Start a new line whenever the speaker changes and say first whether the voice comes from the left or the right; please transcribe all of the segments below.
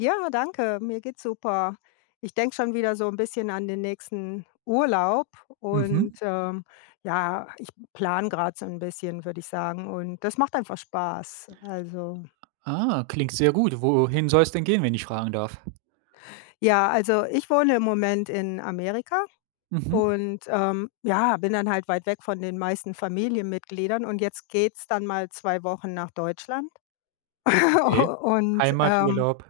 left: Ja, danke, mir geht's super. Ich denke schon wieder so 'n bisschen an den nächsten Urlaub und,
right: Mhm.
left: ähm, ja, ich plane grad so 'n bisschen, würde ich sagen und das macht einfach Spaß. Also
right: Ah, klingt sehr gut. Wohin soll's denn gehen, wenn ich fragen darf?
left: Ja, also ich wohne im Moment in Amerika
right: Mhm.
left: und, ähm, ja, bin dann halt weit weg von den meisten Familienmitgliedern und jetzt geht's dann mal 2 Wochen nach Deutschland,
right: Okay,
left: und, ähm
right: Heimaturlaub.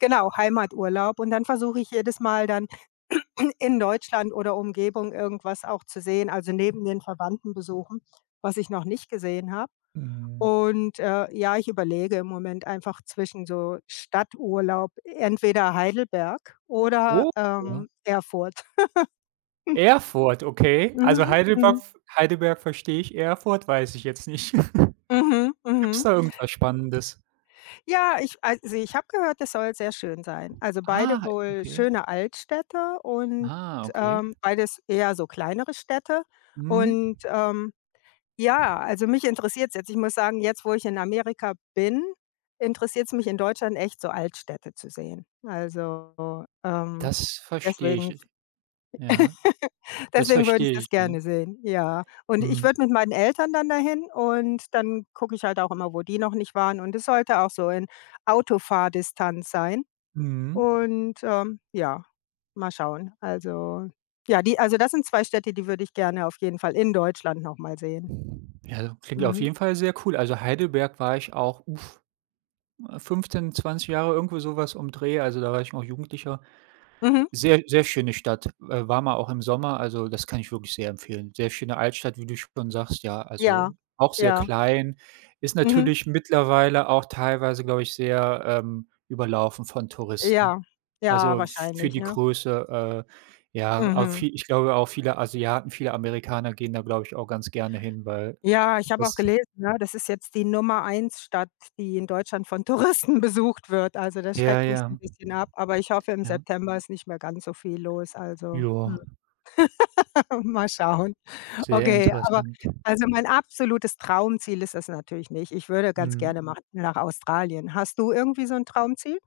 left: Genau, Heimaturlaub und dann versuche ich jedes Mal dann in Deutschland oder Umgebung irgendwas auch zu sehen also neben den Verwandten besuchen, was ich noch nicht gesehen habe
right: Mhm.
left: und, äh, ja, ich überlege im Moment einfach zwischen so Stadturlaub, entweder Heidelberg oder,
right: Oh ja.
left: ähm, Erfurt.
right: Erfurt, okay. Also
left: Mhm,
right: Heidelberg
left: mhm.
right: v Heidelberg verstehe ich, Erfurt weiß ich jetzt nicht.
left: Mhm,
right: Gibt's
left: mhm.
right: da irgendwas Spannendes?
left: Ja, ich also ich habe gehört, es soll sehr schön sein, also beide
right: Ah,
left: wohl
right: okay.
left: schöne Altstädte und,
right: Ah, okay.
left: ähm, beides eher so kleinere Städte
right: Mhm.
left: und, ähm, ja, also, mich interessiert's jetzt. Ich muss sagen, jetzt, wo ich in Amerika bin, interessiert's mich in Deutschland echt, so Altstädte zu sehen. Also, ähm,
right: Das verstehe
left: deswegen
right: ich. Ja, das
left: deswegen würde
right: verstehe
left: ich das
right: ich. [unintelligible]
left: gerne sehen, ja, und ich
right: Hm.
left: würde mit meinen Eltern dann da hin und dann gucke ich halt auch immer, wo die noch nicht waren, und es sollte auch so in Autofahrdistanz sein
right: Mhm.
left: und, ähm, ja, mal schauen. Also, ja, die also, das sind 2 Städte, die würde ich gerne auf jeden Fall in Deutschland noch mal sehen.
right: Ja, klingt auf
left: Mhm.
right: jeden Fall sehr cool. Also Heidelberg war ich auch, uff, 15, 20 Jahre, irgendwo so was um Dreh, also da war ich noch Jugendlicher.
left: Mhm.
right: Sehr, sehr schöne Stadt. W waren wir auch im Sommer also das kann ich wirklich sehr empfehlen. Sehr schöne Altstadt, wie du schon sagst, ja,
left: Ja,
right: also auch sehr
left: ja.
right: klein. Ist
left: Mhm.
right: natürlich mittlerweile auch teilweise, glaube ich, sehr, ähm, überlaufen von Touristen.
left: Ja, ja
right: Also für
left: wahrscheinlich,
right: die
left: ne?
right: Größe, äh, ja, auch
left: Mhm.
right: vie ich glaube, auch viele Asiaten, viele Amerikaner gehen da, glaube ich, auch ganz gerne hin, weil
left: Ja, ich habe auch
right: es
left: gelesen, ne, das ist jetzt die Nummer 1 Stadt, die in Deutschland von Touristen besucht wird. Also das
right: Ja,
left: schreckt mich 'n
right: ja.
left: bisschen ab, aber ich hoffe, im
right: Ja.
left: September ist nicht mehr ganz so viel los. Also, hm,
right: Ja.
left: mal schauen.
right: Sehr
left: Okay, aber
right: interessant.
left: also mein absolutes Traumziel ist es natürlich nicht. Ich würde ganz
right: Mhm.
left: gerne mal nach Australien. Hast du irgendwie so 'n Traumziel?